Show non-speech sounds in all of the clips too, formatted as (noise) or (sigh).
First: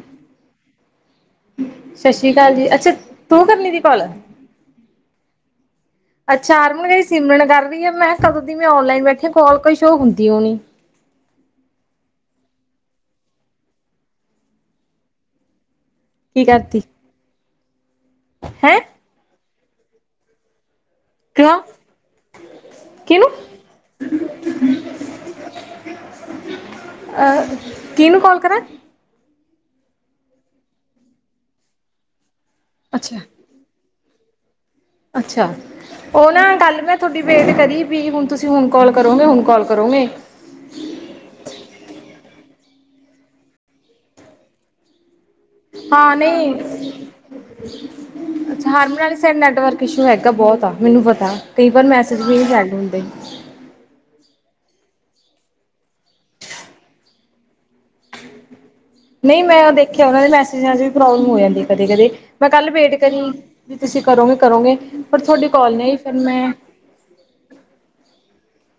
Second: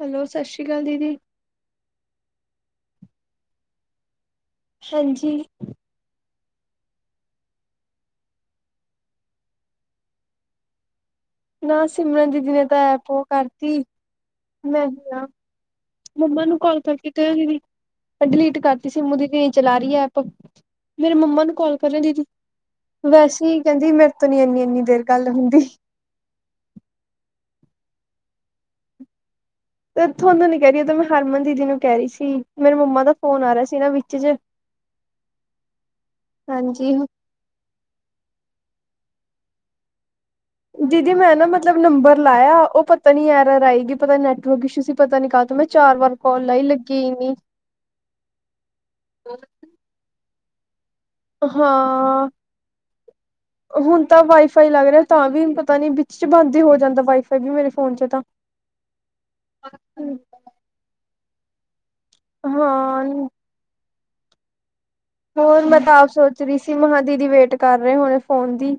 Hello Sat Sri ਅਕਾਲ ਦੀਦੀ। ਸਤਿ ਸ਼੍ਰੀ ਜੀ ਅੱਛਾ ਤੂੰ ਕਰਨੀ ਦੀ ਕੋਲ। ਹਾਂਜੀ ਅੱਛਾ ਆਰ ਮਹਗਾਈ ਸਿਮਰਨ ਕਰ ਰਹੀ ਮੈਂ ਕਦੋਂ ਦੀ ਆਨਲਾਈਨ ਬੈਠੀ ਕਲ ਕੁਛ ਹੋ ਹੁੰਦੀ ਉਹ ਨੀ। ਨਾ ਸਿਮਰਨ ਦੀਦੀ ਨੇ ਤਾਂ ਐਪ ਓ ਕਰਤੀ ਮੈਂ ਕੀ ਮੰਮਾ ਨੂੰ ਕਾਲ ਕਰਤੀ ਕਰਕੇ ਕ ਡਿਲੀਟ ਹੈਂ ਕਰਤੀ ਸੀਮੂ ਦੀ ਨੇ ਚਲਾ ਰਹੀ ਹੈ ਐਪ ਮੇਰੇ ਮੰਮਾ ਨੂੰ ਕਿਉਂ ਕਾਲ ਕਰਿਆ ਦੀਦੀ ਕਿਹਨੂੰ ਵੈਸੇ ਕਹਿੰਦੀ ਮੇਰੇ ਤੋਂ ਨੀ ਇਨੀ ਇੰਨੀ ਦੇਰ ਗੱਲ ਹੁੰਦੀ ਕਿਹਨੂੰ ਕਾਲ ਕਰਾਂ। ਤੇ ਤੁਹਾਨੂੰ ਨੀ ਕਹਿ ਰਹੀ ਮੈਂ ਹਰਮਨ ਦੀਦੀ ਨੂੰ ਕਹਿ ਰਹੀ ਸੀ। ਮੇਰੇ ਮੰਮਾ ਦਾ ਅੱਛਾ ਫੋਨ ਆ ਰਿਹਾ ਸੀ ਨਾ ਵਿਚ। (unintelligible) ਅੱਛਾ ਉਹ ਨਾ ਗੱਲ ਹਾਂਜੀ। ਮੈਂ ਤੁਹਾਡੀ ਵੇਟ ਕਰੀ ਵੀ ਹੁਣ ਤੁਸੀਂ ਹੁਣ ਕਾਲ ਕਰੋਗੇ ਹੁਣ ਕਾਲ ਕਰੋਗੇ। ਦੀਦੀ ਮੈਂ ਨਾ ਮਤਲਬ ਨੰਬਰ ਲਾਇਆ ਉਹ ਪਤਾ ਨੀ ਯਾਰ ਰਹਿਏਗੀ ਪਤਾ ਨੈਟਵਰਕ ਇਸ਼ੂ ਸੀ ਪਤਾ ਨੀ ਤੋਂ ਮੈਂ ਚਾਰ ਵਾਰ ਹਾਂ ਕਾਲ ਨਹੀਂ ਲਾਈ ਲੱਗੀ ਨੀ ਅਛਾ ਹਰਮਨੀ ਸਾਈਡ ਨੈਟਵਰਕ ਇਸ਼ੂ ਹੈਗਾ ਬਹੁਤ ਆ ਮੈਨੂੰ ਪਤਾ ਕਈ ਵਾਰ ਮੈਸੇਜ ਹਾਂ ਵੀ ਨਹੀਂ ਸੈਂਡ ਹੁੰਦੇ ਫਾਈ ਲੱਗ ਰਿਹਾ ਤਾਂ ਵੀ ਪਤਾ ਨੀ ਚ ਬੰਦ ਹੀ ਹੋ ਜਾਂਦਾ ਵਾਈਫਾਈ ਵੀ ਮੇਰੇ ਫੋਨ ਚ ਤਾਂ ਨਹੀਂ ਮੈਂ ਉਹ ਦੇਖਿਆ ਉਹਨਾਂ ਦੇ ਮੈਸੇਜ ਪ੍ਰੋਬਲਮ ਹੋ ਜਾਂਦੇ ਕਦੇ ਕਦੇ ਮੈਂ ਕੱਲ ਵੇਟ ਹਾਂ ਕਰੀ ਤੁਸੀਂ ਕਰੋਗੇ ਕਰੋਂਗੇ ਹੋਰ ਮੈਂ ਤਾਂ ਆਪ ਸੋਚ ਰਹੀ ਸੀ ਮੈ ਕਿਹਾਂ ਦੀਦੀ ਵੇਟ ਕਰ ਰਹੇ ਹੋੁਣੇ ਫੋਨ ਦੀ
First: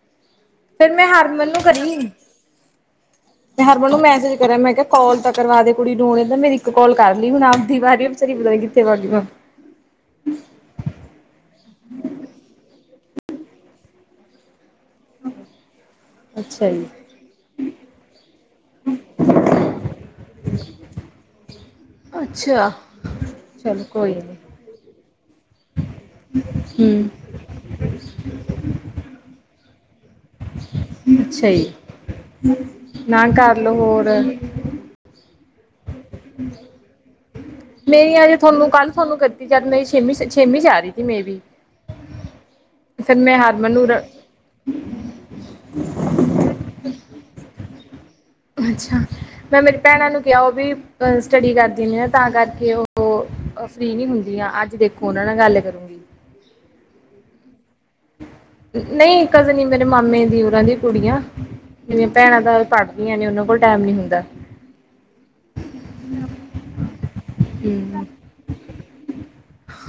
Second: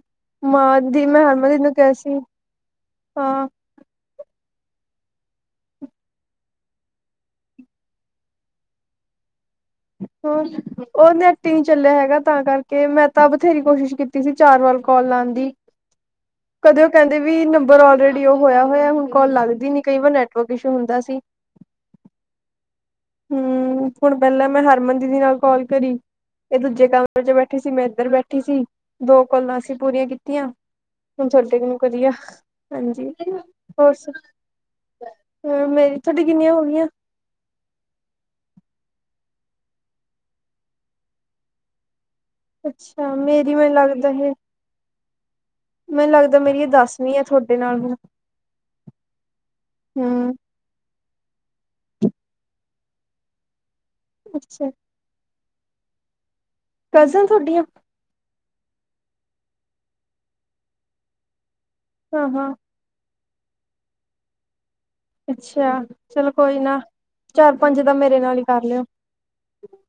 ਮਾਂ ਫੇਰ ਦੀ ਮੈਂ ਹਰਮਨ ਹਰਮਨਦੀਪ ਨੂੰ ਕਰੀ ਕਿਹਾ ਸੀ ਹਾਂ ਸੀ ਹਰਮਨ ਨੂੰ ਮੈਸੇਜ ਮੈਂ ਕਿਹਾ ਕਾਲ ਤਾਂ ਕਰਵਾ ਦੇ ਕੁੜੀ ਨੂੰ ਹੁਣੇ ਮੇਰੀ ਇੱਕ ਕਾਲ ਕਰ ਲਈ ਹੁਣ ਆਪਦੀ ਵਾਰੀ ਪਤਾ ਨੀ ਕਿੱਥੇ ਵਗ ਗਈ ਹੋਰ ਉਹ ਨੈਟ ਈ ਨੀ ਚੱਲਿਆ ਹੈਗਾ ਤਾਂ ਕਰਕੇ ਮੈਂ ਤਾਂ ਬਥੇਰੀ ਕੋਸ਼ਿਸ਼ ਕੀਤੀ ਸੀ ਚਾਰ ਵਾਰ ਕਾਲ ਲਾਣ ਦੀ ਅੱਛਾ ਕਦੇ ਜੀ ਉਹ ਕਹਿੰਦੇ ਵੀ ਨੰਬਰ ਆਲਰੇਡੀ ਉਹ ਹੋਇਆ ਹੋਇਆ ਹੁਣ ਕਾਲ ਲੱਗਦੀ ਨ ਕਈ ਵਾਰ ਨੈਟਵਰਕ ਇਸ਼ੂ ਹੁੰਦਾ ਸੀ। ਅੱਛਾ ਚਲੋ ਹਮ ਕੋਈ ਹੁਣ ਨੀ ਪਹਿਲਾਂ ਮੈਂ ਹਰਮਨਦੀਦੀ ਨਾਲ ਕਾਲ ਕਰੀ ਇਹ ਦੂਜੇ ਕਮਰੇ ਹੂੰ ਚ ਬੈਠੀ ਸੀ ਮੈਂ ਇੱਧਰ ਬੈਠੀ ਸੀ ਦੋ ਕੋਲਾਂ ਅਸੀਂ ਪੂਰੀਆਂ ਕੀਤੀਆਂ ਹੁਣ ਅੱਛਾ ਤੁਹਾਡੇੇ ਜੀ ਨੂੰ ਕਰੀਆ ਹਾਂਜੀ ਨਾ ਕਰ ਲਓ ਹੋਰ ਹ ਮੇਰੀ ਤੁਹਾਡੀ ਕਿੰਨੀਆਂ ਹੋ ਗਈਆਂ ਮੇਰੀ ਆਜੇ ਤੁਹਾਨੂੰ ਕੱਲ੍ਹ ਤੁਹਾਨੂੰ ਕੀਤੀ ਜਦ ਮੇਰੀ ਛੇਵੀ ਛੇਵੀਂ ਚ ਆ ਰਹੀ ਸੀ ਮੈਂ ਬੀ ਅੱਛਾ ਫਿਰ ਮੇਰੀ ਮਨ ਲੱਗਦਾ ਹੈ ਮੈਨੂੰ ਲੱਗਦਾ ਮੇਰੀਆਂ ਦੱਸ ਨਹੀਂ ਤੁਹਾਡੇ ਨਾਲ ਹੁਣ ਅੱਛਾ ਮੈਂ ਮੇਰੀ ਭੈਣਾਂ ਨੂੰ ਹਮ ਕਿਹਾ ਉਹ ਵੀ ਬਸ ਸਟੱਡੀ ਕਰ ਦਿੰ ਨੇ ਆ ਤਾਂ ਕਰਕੇ ਉਹ ਉਹ ਫਰੀ ਨੀ ਹੁੰਦੀਆਂ ਅੱਛਾ ਅੱਜ ਦੇਖੋ ਉਹਨਾਂ ਨਾ ਗੱਲ ਕਰੂੰਗੀ ਕਜ਼ਨ ਤੁਹਾਡੀਆਂ ਨਹੀਂ ਕਜਨ ਹੀ ਮੇਰੇ ਮਾਮੇ ਦੀ ਉਨਾਂ ਦੀ ਕੁੜੀ ਆ ਜਿਨੀਆਂ ਹਾਂ ਭੈਣਾਂ ਹਾਂ ਤਾਂ ਪੜ੍ਹਦੀਆਂ ਨੇ ਉਹਨਾਂ ਨੂੰ ਕੋਲ ਟਾਈਮ ਨਹੀਂ ਹੁੰਦਾ ਅੱਛਾ ਚਲੋ ਕੋਈ ਨਾ ਚਾਰ ਪੰਜ ਦਾ ਹਮ ਮੇਰੇ ਨਾਲ ਹੀ ਕਰ ਲਿਓ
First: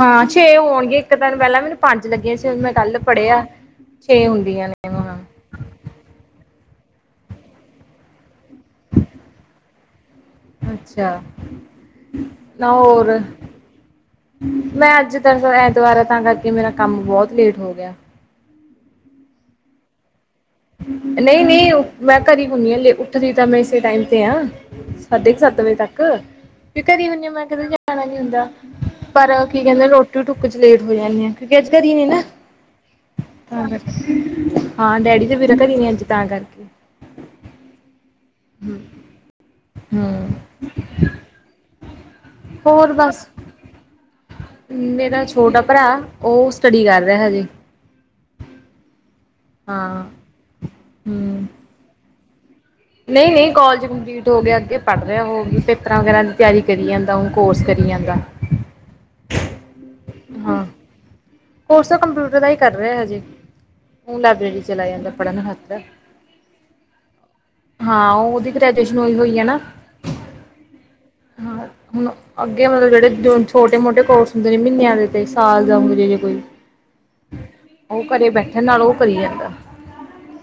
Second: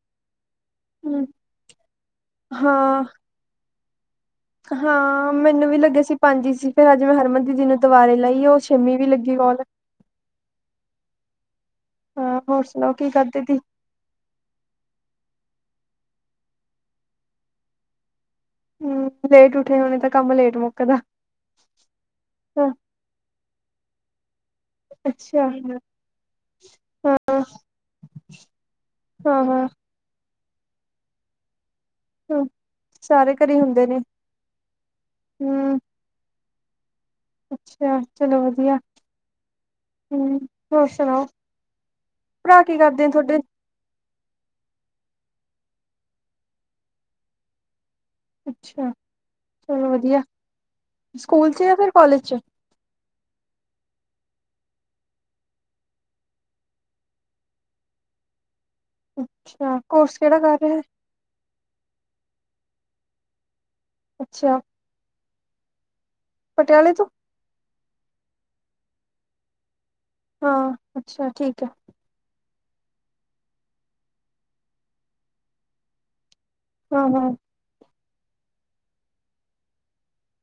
ਹਾਂ ਛੇ ਹੋਣਗੇ ਇੱਕ ਹੂੰ, ਦਿਨ ਪਹਿਲਾਂ ਮੈਨੂੰ ਪੰਜ ਲੱਗੀਆਂ ਸੀ ਮੈਂ ਕੱਲ ਹਾਂ ਪੜ੍ਹਿਆ ਛੇ ਹੁੰਦੀਆਂ ਨੇ ਹਾਂ ਮੈਨੂੰ ਵੀ ਲੱਗਿਆ ਸੀ ਪੰਜ ਸੀ ਭੈਣਾਂ ਹਰਮਨ ਦੀ ਜੀ ਨੂੰ ਦੁਬਾਰੇ ਲਾਈ ਉਹ ਛੇਵੀ ਵੀ ਲੱਗੀ ਕੋਲ ਅੱਛਾ ਹਾਂ ਨਾ ਸੁਣਾਓ ਕੀ ਹੋਰ ਕਰਦੇ ਤੀ ਮੈਂ ਅੱਜ ਤ ਦੁਬਾਰਾ ਤਾਂ ਕਰਕੇ ਮੇਰਾ ਕੰਮ ਬਹੁਤ ਲੇਟ ਹੋ ਗਿਆ ਹਮ ਲੇਟ ਉੱਠੇ ਹੋਣੇ ਤਾਂ ਕੰਮ ਲੇਟ ਮੁੱਕਦਾ ਨਹੀਂ ਨਹੀਂ ਮੈਂ ਕਰੇ ਹੁੰਦੀ ਹ ਉੱਠਦੀ ਤਾਂ ਮੈਂ ਇਸੇ ਟਾਈਮ ਤੇ ਆ ਸਾਢੇ ਕੁ ਅੱਛਾ। ਸੱਤ ਵਜੇ ਤੱਕ ਵੀ ਘਰੇ ਹਾਂ, ਹਨ ਹਾਂ, ਮੈਂ ਕਦੇ ਜਾਣਾ ਨੀ ਹੁੰਦਾ ਪਰ ਹਾਂ ਕੀ ਹਾਂ ਕਹਿੰਦੇ ਰੋਟੀ ਟ ਕੁਝ ਲੇਟ ਹੋ ਜਾਂਦੀ ਕਿਉਂਕਿ ਅੱਜ ਕਰੀਂ ਨਾ ਸਾਰੇ ਘਰੇ ਹੁੰਦੇ ਨੇ ਹਾਂ ਡੈਡੀ ਵੀ ਰੱਖਦੀ ਹੂੰ। ਤਾਂ (inaudible) ਕਰ ਕੀ ਅੱਛਾ ਚਲੋ ਵਧੀਆ ਹਮ ਹੂੰ, ਹੋਰ ਸੁਣਾਓ ਭਰਾ ਕੀ ਹੋਰ ਕਰਦੇ ਆ ਬਸ ਤੁਹਾਡੇ? ਮੇਰਾ ਛੋਟਾ ਭਰਾ ਉਹ ਸਟੱਡੀ ਕਰ ਰਿਹਾ ਹਜੇ। ਅੱਛਾ। ਚਲੋ ਹਾਂ ਵਧੀਆ ਹਮ ਸਕੂਲ ਚ ਜਾਂ ਫਿਰ ਕਾਲਜ ਚ। ਨਹੀਂ ਨਹੀਂ ਕੋਲਜ ਕੰਪਲੀਟ ਹੋ ਗਿਆ ਅੱਗੇ ਪੜ੍ਹ ਰਿਹਾ ੳਹ ਪੇਪਰਾਂ ਵਗੈਰਾ ਦੀ ਤਿਆਰੀ ਕਰੀ ਜਾਂਦਾ ਹ ਕੋਰਸ ਕਰੀ ਜਾਂਦਾ। ਅੱਛਾ ਕੋਰਸ ਕਿਹੜਾ ਕਰ ਹਾਂ ਰਿਹਾ? ਕੋਰਸ ਤਾਂ ਕੰਪਿਊਟਰ ਦਾ ਹੀ ਕਰ ਰਿਹਾ ਹੈ ਹਜੇ। ਹੁਣ ਲਾਇਬ੍ਰੇਰੀ ਅੱਛਾ ਚਲਾ ਜਾਂਦਾ ਪੜ੍ਹਨ ਹਥ ਪਟਿਆਲੇ ਤੋਂ ਹਾਂ ਉਹਦੀ ਗ੍ਰੈਜੂਏਸ਼ਨ ਹੋਈ ਹੋਈ ਆ ਨਾ। ਹਾਂ, ਅੱਛਾ ਠੀਕ ਹਾਂ ਹੈ। ਹੁਣ ਅੱਗੇ ਮਤਲਬ ਜਿਹੜੇ ਛੋਟੇ ਮੋਟੇ ਕੋਰਸ ਹੁੰਦੇ ਨੇ ਮਹੀਨਿਆਂ ਦੇ ਤੇ ਸਾਲ ਦਾ ਦੇ ਹੋਜੇ ਕੋਈ ਹਾਂ ਹਾਂ ਉਹ ਘਰੇ ਬੈਠਣ ਨਾਲੋ ਉਹ ਕਰੀ ਜਾਂਦਾ।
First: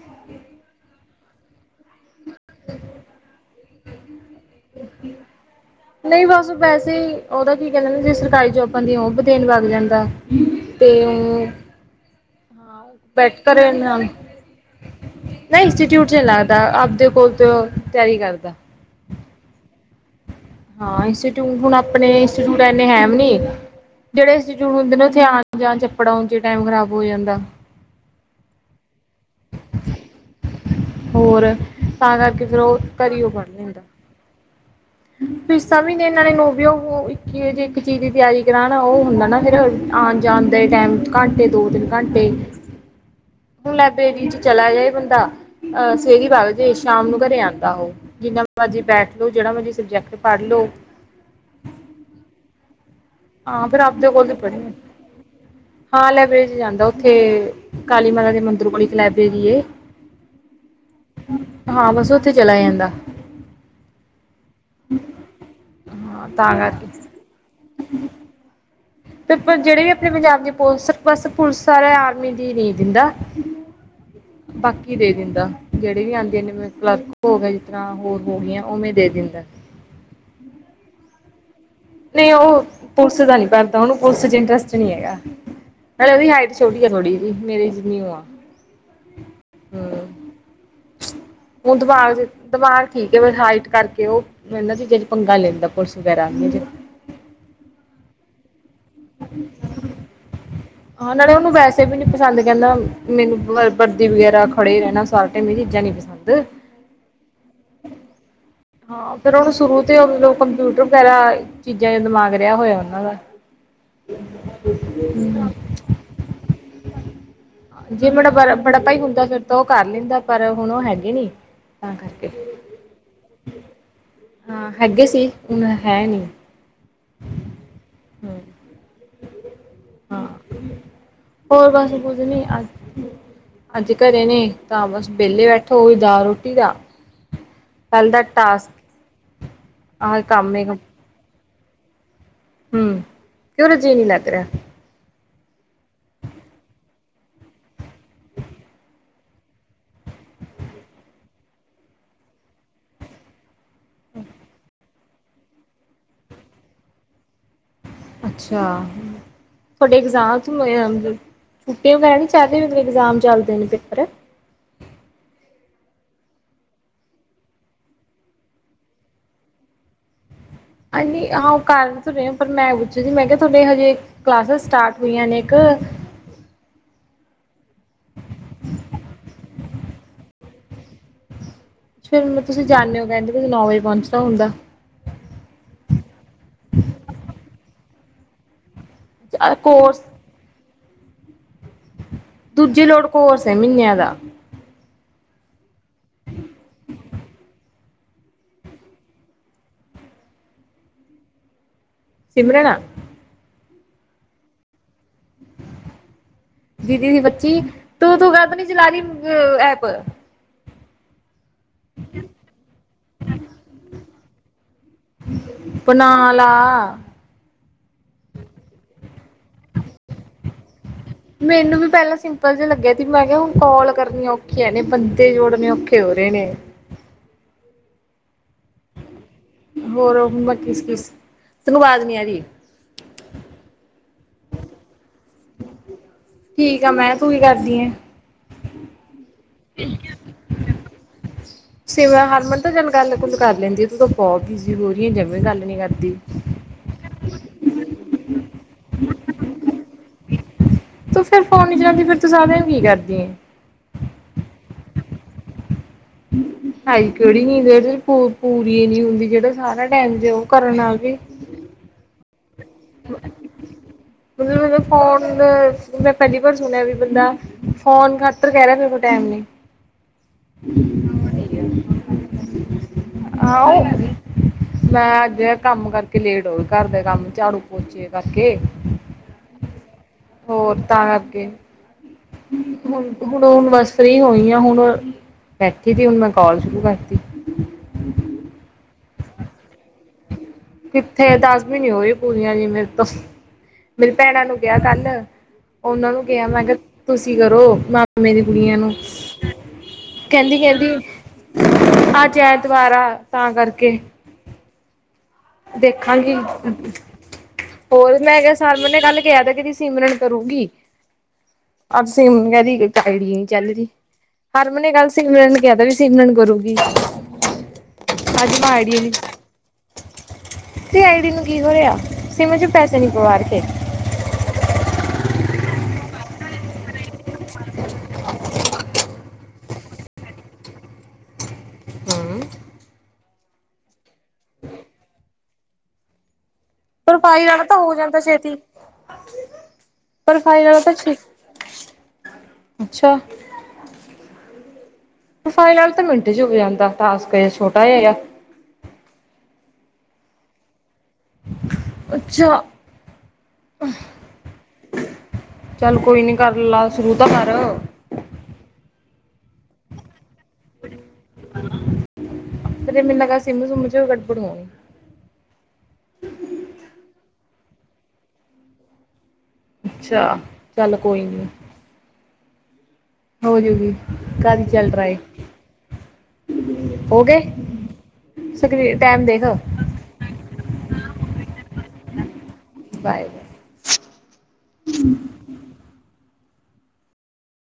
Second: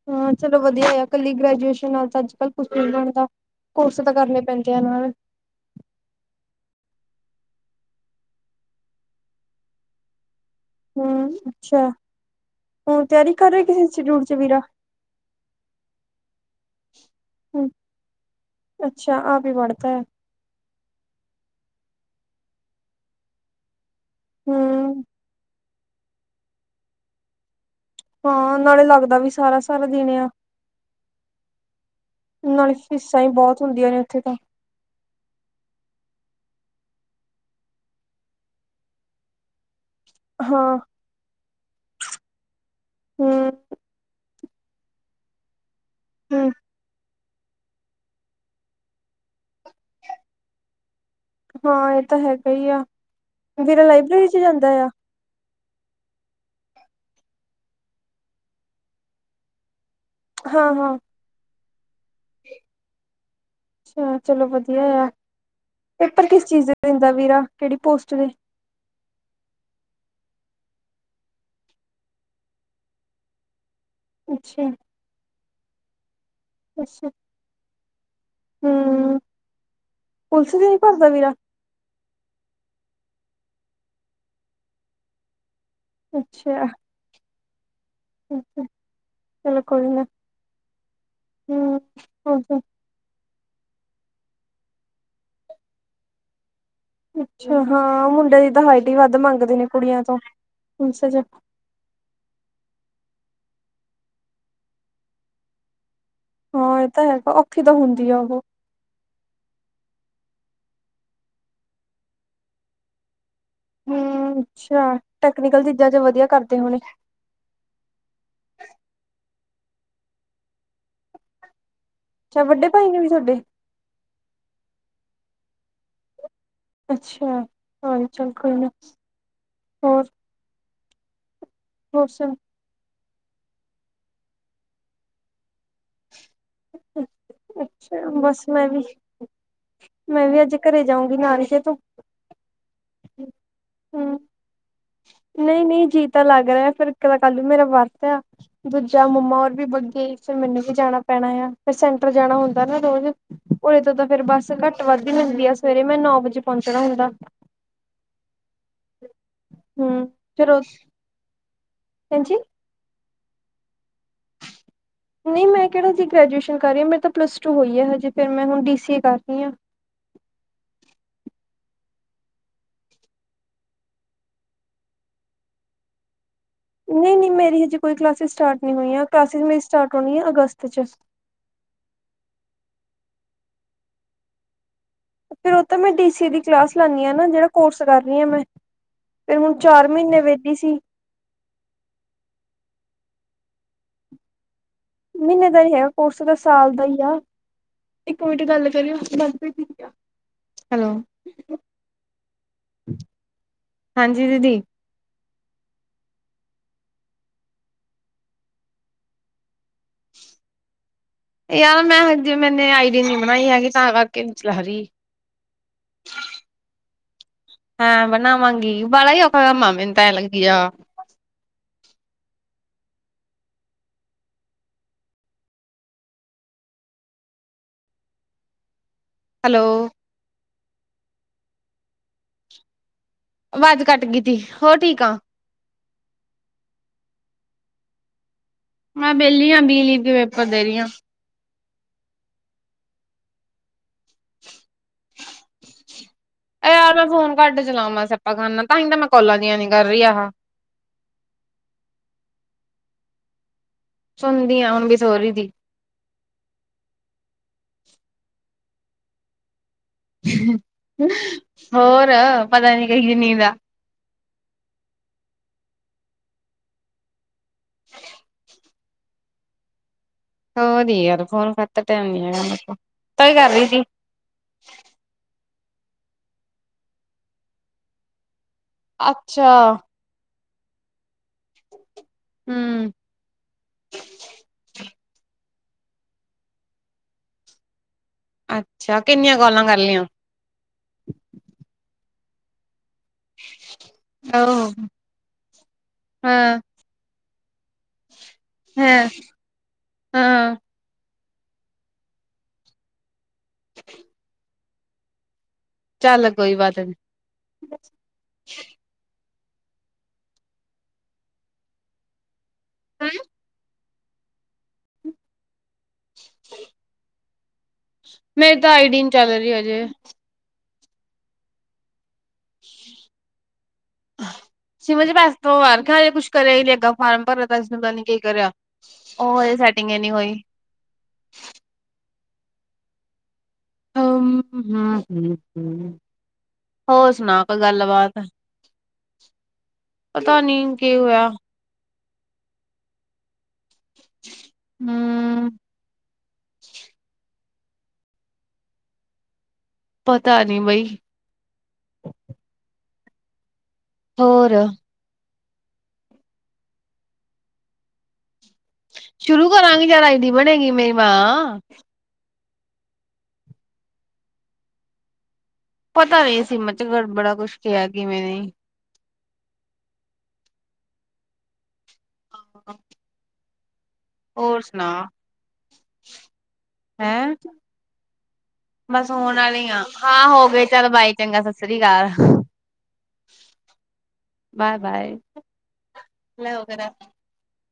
ਹਾਂ ਚਲੋ ਵਧੀਆ ਆ ਇਕੱਲੀ ਗ੍ਰੈ ਅਜ ਕਲ ਕੁੱਛ ਨੀ ਬਣਦਾ। ਕੋਰੱਸ ਤਾਂ ਕਰਨੇ ਪੈਂਦੇ ਆ ਨਾਲ ਨਹੀਂ ਬਸ ਵੈਸੇ ਤੇ ਉਹਦਾ ਕੀ ਕਹਿੰਦੇ ਜੇ ਸਰਕਾਰੀ ਜੋਬਾਂ ਦੀ ਏ ਉਹ ਭੀ ਦੇਣ ਲਗ ਜਾਂਦਾ। ਤੇ ਔ ਹੂੰ ਅੱਛਾ ਹੁਣ ਤਿਆਰੀ ਬੈਠ ਕਰ ਰਹੇ ਕਿਸੇ ਨਹੀਂ ਇੰਸਟੀਚਿਊਟ ਚ ਵੀਰਾ? ਇੰਸਟਿਊਟ ਚ ਨਹੀਂ ਲੱਗਦਾ ਆਪਦੇ ਕੋਲ ਤੋ ਤਿਆਰੀ ਕਰਦਾ ਹਾਂ ਇੰਸਟਿਊਟ ਹੁਣ ਅਪਣੇ ਇੰਸਟੀਟਿਊਟ ਇਨੇ ਹੈ ਵੀ ਨੀ। ਜਿਹੜੇ ਇੰਸਟੀਟਿਊਟ ਹੁੰਦੇ ਨੇ ਉਥੇ ਜਾਂ ਚੱਪੜਾ ਉਚ ਟਾਈਮ ਖ਼ਰਾਬ ਹੋ ਜਾਂਦਾ। ਹਾਂ ਨਾਲੇ ਲੱਗ ਦਾ ਵੀ ਸਾਰਾ ਸਾਰਾ ਦਿਨ ਆ। ਹੋਰ ਤਾਂ ਕਰਕੇ ਫੇਿਰ ਨਾਲੇ ਉਹ ਫੀਸਾਂ ਘਰੀ ਹੀ ਉਹ ਪੜ ਬਹੁਤ ਲੈਂਦਾ। ਹੁੰਦੀਆਂ ਨੇ ਉੱਥੇ ਤਾਂ ਫੀਸਾਂ ਵੀ ਇਹਨਾਂ ਨੇ ਨ ਵੀ ਉਹ ਇੱਕੇ ਇੱਕ ਚੀਜ਼ ਦੀ ਤਿਆਰੀ ਕਰਾ ਨਾ ਉਹ ਹੁੰਦਾ ਨਾ ਫਿਰ ਆਣ ਜਾਂਣ ਦੇ ਹਾਂ ਟਾਈਮ ਕਢ ਦੋ, ਤਿੰਨ ਘੰਟੇ ਹਮ ਹੁਣ ਲੈਬ੍ਰੇਰੀ ਚ ਚਲਾ ਜਾਏ ਬੰਦਾ ਅਹ ਸਵੇਰੀ ਬਾਬ ਹਮ ਜੇ ਸ਼ਾਮ ਨੂੰ ਘਰੇ ਆਉਂਦਾ ਉਹ ਜਿੰਨਾ ਮਰਜ਼ੀ ਬੈਠ ਲੋੋ ਜਿਹੜਾ ਮਰਜ਼ੀ ਸਬਜੈਕਟ ਪੜ੍ਹ ਲੋ ਹਾਂ ਇਹ ਤਾਂ ਹੈਗਾ ਹੀ ਆ ਹਾਂ ਫਿਰ ਵੀਰਾ ਆਪਦੇ ਲਾਇਬ੍ਰੇਰੀ ਕੋਲ ਹੀ ਚ ਪੜ੍ਹੀ ਜਾਂਦਾ ਆ ਹਾਂ ਲਾਇਬ੍ਰੇਰੀ ਚ ਜਾਂਦਾ ਉੱਥੇ ਕਾਲੀ ਮਾਤਾ ਦੇ ਮੰਦਰ ਕੋ ਇੱਕ ਲਾਇਬ੍ਰੇਰੀ ਹਾਂ ਹਾਂ ਹਾਂ ਬ ਅੱਛਾ ਚਲੋ ਵਧੀਆ ਆ ਪੇਪਰ ਹਾਂ ਕਿਸ ਤਾਂ ਚੀਜ਼ ਕਰਕੇ ਦਿੰਦਾ ਵੀਰਾ ਕਿਹੜੀ ਪੋਸਟ ਦੇ ਤੇ ਜਿਹੜੇ ਵੀ ਆਪਣੇ ਪੰਜਾਬ ਦੀ ਪੋਸਟ ਬਸ ਪੁਲਿਸ ਸਾਰਾ ਆਰਮੀ ਦੀ ਨਹੀਂ ਦਿੰਦਾ ਅੱਛਾ ਬਾਕੀ ਦੇ ਦਿੰਦਾ ਜਿਹੜ ਵੀ ਆਂਦੀ ਜਿਵੇ ਕਲਕ ਅੱਛਾ ਹੋ ਗਿਆ ਜਿਸ ਤਰ੍ਹਾਂ ਹੋਰ ਹੋ ਗਈਆਂ ਉਵੇਂ ਦੇ ਹਮ ਦਿੰਦਾ ਪੁਲਿਸ ਦੇ ਨੀ ਭਰਦਾ ਵੀਰਾ ਨਹੀਂ ਉਹ ਪੁਲਿਸ ਦਾ ਨੀ ਭਦਾ ਉਹਨੂੰ ਪੁਲਿਸ ਚ ਇੰਟਰਸਟ ਨਹੀਂ ਹੈਗਾ ਨਾਲੇ ਉਹਦੀ ਹਾਈਟ ਅੱਛਾ ਛੋਟੀੀ ਥੋੜੀ ਮੇਰੇ ਹਮ ਅੱਛਾ, ਚਲੋ ਕੋਈ ਨਾ ਹੁਣ ਹਮ ਦਬਾਗ ਦਬਾਰ ਠੀਕ ਕੇਵ ਹਾਈਟ ਕਰਕੇ ਉਹਹਿੰਦਾ ਚੀ ਚ ਪੰਗਾ ਲੈਂਦਾ ਪੁਲਿਸ ਵਗੈਰਾ ਅੱਛਾ ਹਾਂ ਮੁੰਡੇ ਦੀ ਦਹਾਾਈ ਪੁਲਿਸ ਹਾਂ ਚ ਨਾਲੇ ਉਹਨੂੰ ਵੈਸੇ ਵੀ ਨੀ ਪਸੰਦ ਕਹਿੰਦਾ ਮੈਨੂੰ ਵਰਦੀ ਵਗੈਰਾ ਖੜੇ ਰਹਿਣਾ ਸਾਰਟ ਮੇਰੀ ਚੀਜ਼ਾਂ ਨੀ ਪਸੰਦ ਹਾਂ ਇਹ ਤਾਂ ਹੈਗਾ ਔਖੀ ਤਾਂ ਹੁੰਦੀ ਆ ਉਹ ਹਾਂ ਫਿਰ ਉਹਨੂੰ ਸ਼ੁਰੂ ਤੋਂ ਮਤਲਬ ਕੰਪਿਊਟਰ ਵਗੈਰਾ ਚੀਜ਼ਾਂ ਦਿਮਾਗ ਰਿਹਾ ਹੋਇਆ ਉਹਨਾਂ ਦਾ ਹੂੰ ਅੱਛਾ ਟੈਕਨੀਕਲ ਚੀਜ਼ਾਂ ਚ ਵਧੀਆ ਕਰਦੇ ਹੋਣੇ ਜੇ ਮੁੜਾ ਬੜਾ ਬੜਾ ਭਾਈ ਹੁੰਦਾ ਫ ਤਾਂ ਉਹ ਕਰ ਲੈਂਦਾ ਪਰ ਹੁਣ ਉਹ ਹੈਗੇ ਨੀ ਤਾਂ ਕਰਕੇ ਅੱਛਾ ਵੱਡੇ ਭਾਈ ਨੇ ਵੀ ਤੁਹਾਡੇ ਹਾਂ ਹੈਗੇ ਸੀ ਹੁਣ ਹੈ ਨਹੀਂੀ ਅੱਛਾ ਹੋਰ ਚੱਲ ਕੋਈ ਨਾ ਹੋਰ ਹੋਰ ਬਸ ਕੁਝ ਨੀ ਅੱਜ ਅੱਜ ਘਰੇ ਨੇ ਤਾਂ ਬਸ ਵਿਹਲੇ ਬੈਠੋ ਦਾਲ ਰੋਟੀ ਦਾ ਅੱਛਾ ਪਲ ਦਾ ਬਸ ਮੈਂ ਟਾਸਕ ਵੀ ਆਹ ਮੈਂ ਵੀ ਅੱਜ ਕੰਮ ਏ ਹੂੰ ਘਰੇ ਜਾਊਂਗੀ ਨਾਲ ਤਕੇ ਤ ਹਮ ਕਿਉਂ ਰ ਜੀਅ ਨੀ ਲੱਗ ਰਿਹਾ ਨਹੀਂ ਨਹੀਂ ਜੀਅ ਤਾਂ ਲੱਗ ਰਿਹਾ ਫਿਰ ਇੱਕ ਤਾਂ ਕੱਲ ਮੇਰਾ ਵਰਤ ਆ ਦੂਜਾ ਮੰਮਾ ਔਰ ਵੀ ਵਗ ਗਈ ਫਿਰ ਮੈਨੂੰ ਵੀ ਜਾਣਾ ਪੈਣਾ ਆ ਫਿਰ ਸੈਂਟਰ ਜਾਣਾ ਹੁੰਦਾ ਨਾ ਰੋਜ਼। ਉਰੇ ਤੋਂ ਤਾਂ ਫੇਰ ਬੱਸ ਘੱਟ। ਘੱਟ ਵੱਧਦੀ ਮਿਲਦੀ ਆ ਸਵੇਰੇ ਮੈਂ ਨੌ ਵਜੇ ਪਹੁੰਚਣਾ ਹੁੰਦਾ । ਅੱਛਾ। ਤੁਹਾਡੇ ਹੂੰ ਇਗਜ਼ਾਮ ਫਿਰ ਉੱਥੋਂ ਉਹ ਹੋਏ ਹਨ। ਫੁੱਟੇ ਵੈਗਾਰਾ ਨੀ ਹਾਂਜੀ ਚੱਲਦੇ ਹੁੰਦੇ ਇਗਜ਼ਾਮ ਚ। ਚੱਲਦੇ ਨੇ ਪੇਪਰ। ਨਹੀਂ ਮੈਂ ਕਿਹੜਾ ਜੀ ਗ੍ਰੈਜੂਏਸ਼ਨ ਕਰ ਰਹੀ ਹਾਂ ਮੇਰੇ ਤਾਂ ਪਲੱਸ ਟੂ ਹੋਈ ਹੈ ਹਜੇ ਫਿਰ ਮੈਂ ਹੁਣ ਬੀ ਸੀ ਏ ਕਰ ਰਹੀ ਹਾਂ। ਆਹ ਨੀ ਆਹ ਕਰ ਤਾਂ ਰਹੀ ਆ ਪਰ ਮੈਂ ਪੁੱਛਿਆ ਸੀ ਮੈਂ ਕਿਹਾ ਤੁਹਾਡੇ ਹਜੇ ਕਲਾਸਿਸ ਸਟਾਰਟ ਹੋਈਆਂ ਨੇ ਇੱਕ। ਨਹੀਂ ਨਹੀਂ ਮੇਰੀ ਹਜੇ ਕੋਈ ਕਲਾਸਿਸ ਸਟਾਰਟ ਨਹੀਂ ਹੋਈਆਂ ਕਲਾਸਿਸ ਮੇਰੀ। ਸਟਾਰਟ ਹੋਣੀ ਆ ਅਗਸਤ 'ਚ। ਫਿਰ ਤੁਸੀਂ ਜਾਂਦੇ ਹੋ ਕਹਿੰਦੇ ਨੌ ਵਜੇ ਪਹੁੰਚਣਾ ਹੁੰਦਾ। ਫਿਰ ਉਹ ਤਾਂ ਮੈਂ ਡੀ ਸੀ ਦੀ ਕਲਾਸ ਲਾਣੀ ਆ ਨਾ ਜਿਹੜਾ ਕੋਰਸ ਕਰੀ ਆ ਮੈਂ। ਫਿਰ ਹੁਣ ਚਾਰ ਮਹੀਨੇ ਵੇਹਲੀ ਸੀ। ਦੂਜੇ ਲੋਟ ਕੋਰਸ ਹੈ ਮਹੀਨਿਆਂ ਦਾ। ਮਹੀਨੇ ਦਾ ਨੀ ਹੈਗਾ ਕੋਰਸ ਸਾਲ ਦਾ ਹੀ ਆ ਇਕ ਮਿੰਟ ਗੱਲ ਕਰੋਉ ਮਨਪ੍ਰੀਤ ਦੀਦੀ ਆ ਹੈਲੋ। ਸਿਮਰਨ। ਹਾਂਜੀ ਦੀਦੀ। ਦੀਦੀ ਦੀ ਬੱਚੀ ਤੂੰ ਤੂੰ ਕਾਹਤੋਂ ਨੀ ਚਲਾ ਰਹੀ ਐਪ। ਯਾਰ ਮੈਂ ਹਜੇ ਮੈਨੇ ਆਈਡੀ ਨੀ ਬਣਾਈ ਹੈਗੀ ਤਾਂ ਕਰਕੇ। ਕਰਕੇ ਨੀ ਚਲਾ ਰਹੀ। ਬਨਾਲਾ। ਹਾ ਬਣਾਵਾਂਗੀ ਵਾਲਾ ਔਖਾ ਕੰਮ ਹੈ ਮੈਨੂੰ ਤਾਂ ਆਏ ਲੱਗਿਆ। ਮੈਨੂੰ ਵੀ ਪਹਿਲਾਂ ਸਿੰਪਲ ਜਿਹਾ ਲੱਗਿਆ ਸੀ ਮੈਂ ਕਿਹਾ ਹੁਣ ਕਾਲ ਕਰਨੀਆਂ ਔਖੀਆਂ ਨੇ ਬੰਦੇ ਜੋੜਨ ਔਖੇ ਹੋ ਰਹੇ ਨੇ। ਹੈਲੋ ਹੋਰ ਹੁਣ। ਕਿਸ ਕਿਸ ਤਨੂੰ ਅਵਾਜ਼ ਨਹੀਂ ਆ ਰਹੀ। ਅਵਾਜ਼ ਕੱਟ ਗਈ ਸੀ ਹੋਰ ਠੀਕ ਆ। ਠੀਕ ਆ ਮੈਂ ਤੂੰ ਕੀ ਕਰਦੀ ਆ? ਮੈਂ ਵਿਹਲੀ ਹਾਂ ਬੀਹ ਲੀਵ ਦੇ ਪੇਪਰ ਦੇ ਰਹੀ ਹਾਂ। ਸੇਵਾ ਹਰਮਨ ਤਾਂ ਗੱਲ ਗੁਲ ਕਰ ਲੈਂਦੀ । ਉਹ ਤਾਂ ਬਹੁਤ ਬੀਜੀ ਹੋ ਰਹੀ ਆ ਜਮਾ ਗੱਲ ਨੀ ਕਰਦੀ। ਇਹ ਯਾਰ ਮੈਂ ਫੋਨ ਘੱਟ ਚਲਾਵਾਂ ਸਿਆਪਾ ਖਾਣਾ ਤਾਹੀ ਤਾਂ ਮੈਂ ਕੌਲਾਂ ਜੀਆਂ ਨੀ ਕਰ ਰਹੀ ਆਹਾਂ। ਤੂੰ ਫਿਰ ਫੋਨ ਨੀ ਚਲਾਉਂਦੀ ਫਿਰ ਤੂੰ ਸਾਰਾ ਦਿਨ ਕੀ ਕਰਦੀ ਆ? ਸੁਣਦੀ ਆ ਹੁਣ ਵੀ ਸੋਹਰੀ ਦੀ। ਆਈ ਕਿਹੜੀ ਨੀਂਦ ਜਿਹੜੀ ਪੂਰ ਪੂਰੀ ਨੀ ਹੀ ਹੁੰਦੀ ਜਿਹੜਾ ਸਾਰਾ। ਟਾਈਮ ਜੇ ਉਹ ਕਰਨ ਆਵੇ। ਹੋਰ। ਪਤਾ ਨੀ ਕਹੀ ਜੀ ਨੀਂਦ ਆ। ਮਤਲਬ ਮੈਨੂੰ ਫੋਨ ਦੇ, ਮੈਂ ਪਹਿਲੀ ਵਾਰ ਸੁਣਿਆ ਵੀ ਬੰਦਾ ਫੋਨ ਖਾਤਰ ਕਹਿ ਰਿਹਾ ਫ (unintelligible) ਹੋਰ ਯਾਰ ਫੋਨ ਖਾਤਰ ਟਾਈਮ ਨੀ ਹੈਗਾ ਮੇਰੇ ਕੋਲ ਤੋ ਕੇ ਕਰ ਰਹੀ ਤੀ ਆਹੋ ਮੈਂ ਅੱਜ ਕੰਮ ਕਰਕੇ ਲੇਟ ਹੋ ਗਈ ਘਰ ਦੇ ਕੰਮ, ਝਾੜੂ। ਪੋਚੇ ਕਰ ਅੱਛਾ ਹੋਰ ਤਾਂ ਕਰਕੇ ਹੂੰ ਹੁਣ ਹੁਣ ਬਸ ਫ੍ਰੀ ਹੋਈ ਆ ਹੁਣ ਬੈਠੀ ਤੀ, ਹੁਣ ਮੈਂ ਕਾਲ ਸ਼ੁਰੂ ਕਰਤੀ। ਅੱਛਾ ਕਿੰਨੀਆਂ ਕੋਲਾਂ ਕਰ ਲਈਆਂ? ਕਿੱਥੇ, ਦਸ ਵੀ ਨਹੀਂ ਹੋਈ। ਪੂਰੀਆਂ ਨਹੀਂ ਮਿ ਮੇਰੀ ਭੈਣਾਂ ਓ ਨੂੰ ਕਿਹਾ ਕੱਲ, ਉਹਨਾਂ ਨੂੰ ਕਿਹਾ ਹਾਂ ਮੈਂ ਕਿਹਾ ਤੁਸੀਂ ਛੇਤੀ ਕਰੋ, ਮੈਂ ਮੇਰੀ ਕੁੜੀਆਂ ਨੂੰ ਹਾਂ ਹਾਂ ਕਹਿੰਦੀ, ਕਹਿੰਦੀ ਅੱਜ ਐਤਵਾਰ ਆ। ਤਾਂ ਕਰਕੇ ਚੱਲ ਦੇਖਾਂਗੀ। ਕੋਈ ਬਾਤ ਨੀ ਹੋਰ ਮੈਂ ਕਿਹਾ, ਸਭ ਨੇ ਕੱਲ੍ਹ ਕਿਹਾ ਥਾ ਮੇਰੀ ਸਿਮਰਨ ਕਰੂਗੀ, ਅੱਜ ਸਿਮ (unintelligible) ਚੱਲ ਰੀ ਹਰਮਨ ਨੇ ਕੱਲ੍ਹ ਸਿਮਰਨ ਨੂੰ ਕਿਹਾ ਤਾਂ ਵੀ ਸਿਮਰਨ ਕਰੂਗੀ। (inaudible) ਮੇਰੀ ਤਾਂ ਆਈ ਡੀ ਹੀ ਨਹੀਂ ਚੱਲ ਰਹੀ ਹਜੇ। ਤੇਰੀ ਆਈ ਡੀ ਨੂੰ ਕੀ ਹੋਇਆ? ਸਿਮ ਚ ਪੈਸੇ ਨਹੀਂ ਪਵਾ ਰ ਖ਼ੇ? ਪਵਾ ਰਖੇ ਆ ਹਜੇ ਕੁਛ ਕਰਿਆ ਹੀ ਨੂੰ ਅੱਗਾ ਫਾਰਮ ਭਰਿਆ ਤਾਂ ਇਸਨੂੰ ਪਤਾ ਨੀ ਕੀ ਕਰਿਆ ਉਹ ਹਜੇ ਸੈਟਿੰਗ ਨੀ ਹੋਈ। ਹੂੰ ਹੂੰ ਹੂੰ ਹੂੰ ਪ੍ਰੋਫ਼ਾਇਲ ਵਾਲਾ ਤਾਂ ਹੋ ਜਾਂਦਾ ਛੇਤੀ, ਪਤਾ ਨੀ ਪ੍ਰੋਫ਼ਾਇਲ ਵਾਲਾ ਤਾਂ ਕੀ ਛੇ ਹੋਇਆ ਅੱਛਾ ਹਮ ਪ੍ਰਫ਼ਾਇਲ ਆਲਾ ਤਾਂ ਮਿੰਟ ਜੇ ਜੁਕ ਜਾਂਦਾ ਟਾਸਕ ਏ ਛੋਟਾ ਹੇ ਯਾ। ਪਤਾ ਨਹੀਂ ਬਈ। ਅੱਛਾ। ਹੋਰ ਚੱਲ ਕੋਈ ਨੀ ਕਰ ਲਾ ਸ਼ੁਰੂ ਤਾਂ ਕਰ ਸ਼ੁਰੂ ਕਰਾਂਗੇ ਯਾਰ ਆਈ ਡੀ (unintelligible) ਫੇਰ ਮੈਨੂੰ ਲੱਗਦਾ ਸਿੰਮੂ ਸਮੂ ਚ ਗੱਬੜ ਹੋਣੀ। ਪਤਾ ਨੀ ਸਿਮ ਚ ਗੜਬੜ ਆ ਕੁਛ ਕਿਹਾ ਕਿਵੇੈਂ ਨੇ ਅੱਛਾ ਚੱਲ ਕੋਈ ਨੀ। ਹਾਂ। ਹੋਜੂਗੀ। ਹੋਰ ਸੁਣਾ ਹੋ ਹੈਂ ਗਏ ਸਕਰੀ ਬਸ ਟਾਈਮ ਹੋਣ ਦੇਖ ਬਾਏ ਵਾਲੀ ਆ ਹਾਂ ਹੋ ਗਏ ਚੱਲ ਬਾਈ ਚੰਗਾ ਸਤਿ ਸ੍ਰੀ ਅਕਾਲ। (unintelligible) ਬਾਏ ਬਾਏ ਬਾਏ ਲੈ ਵਗੈਰਾ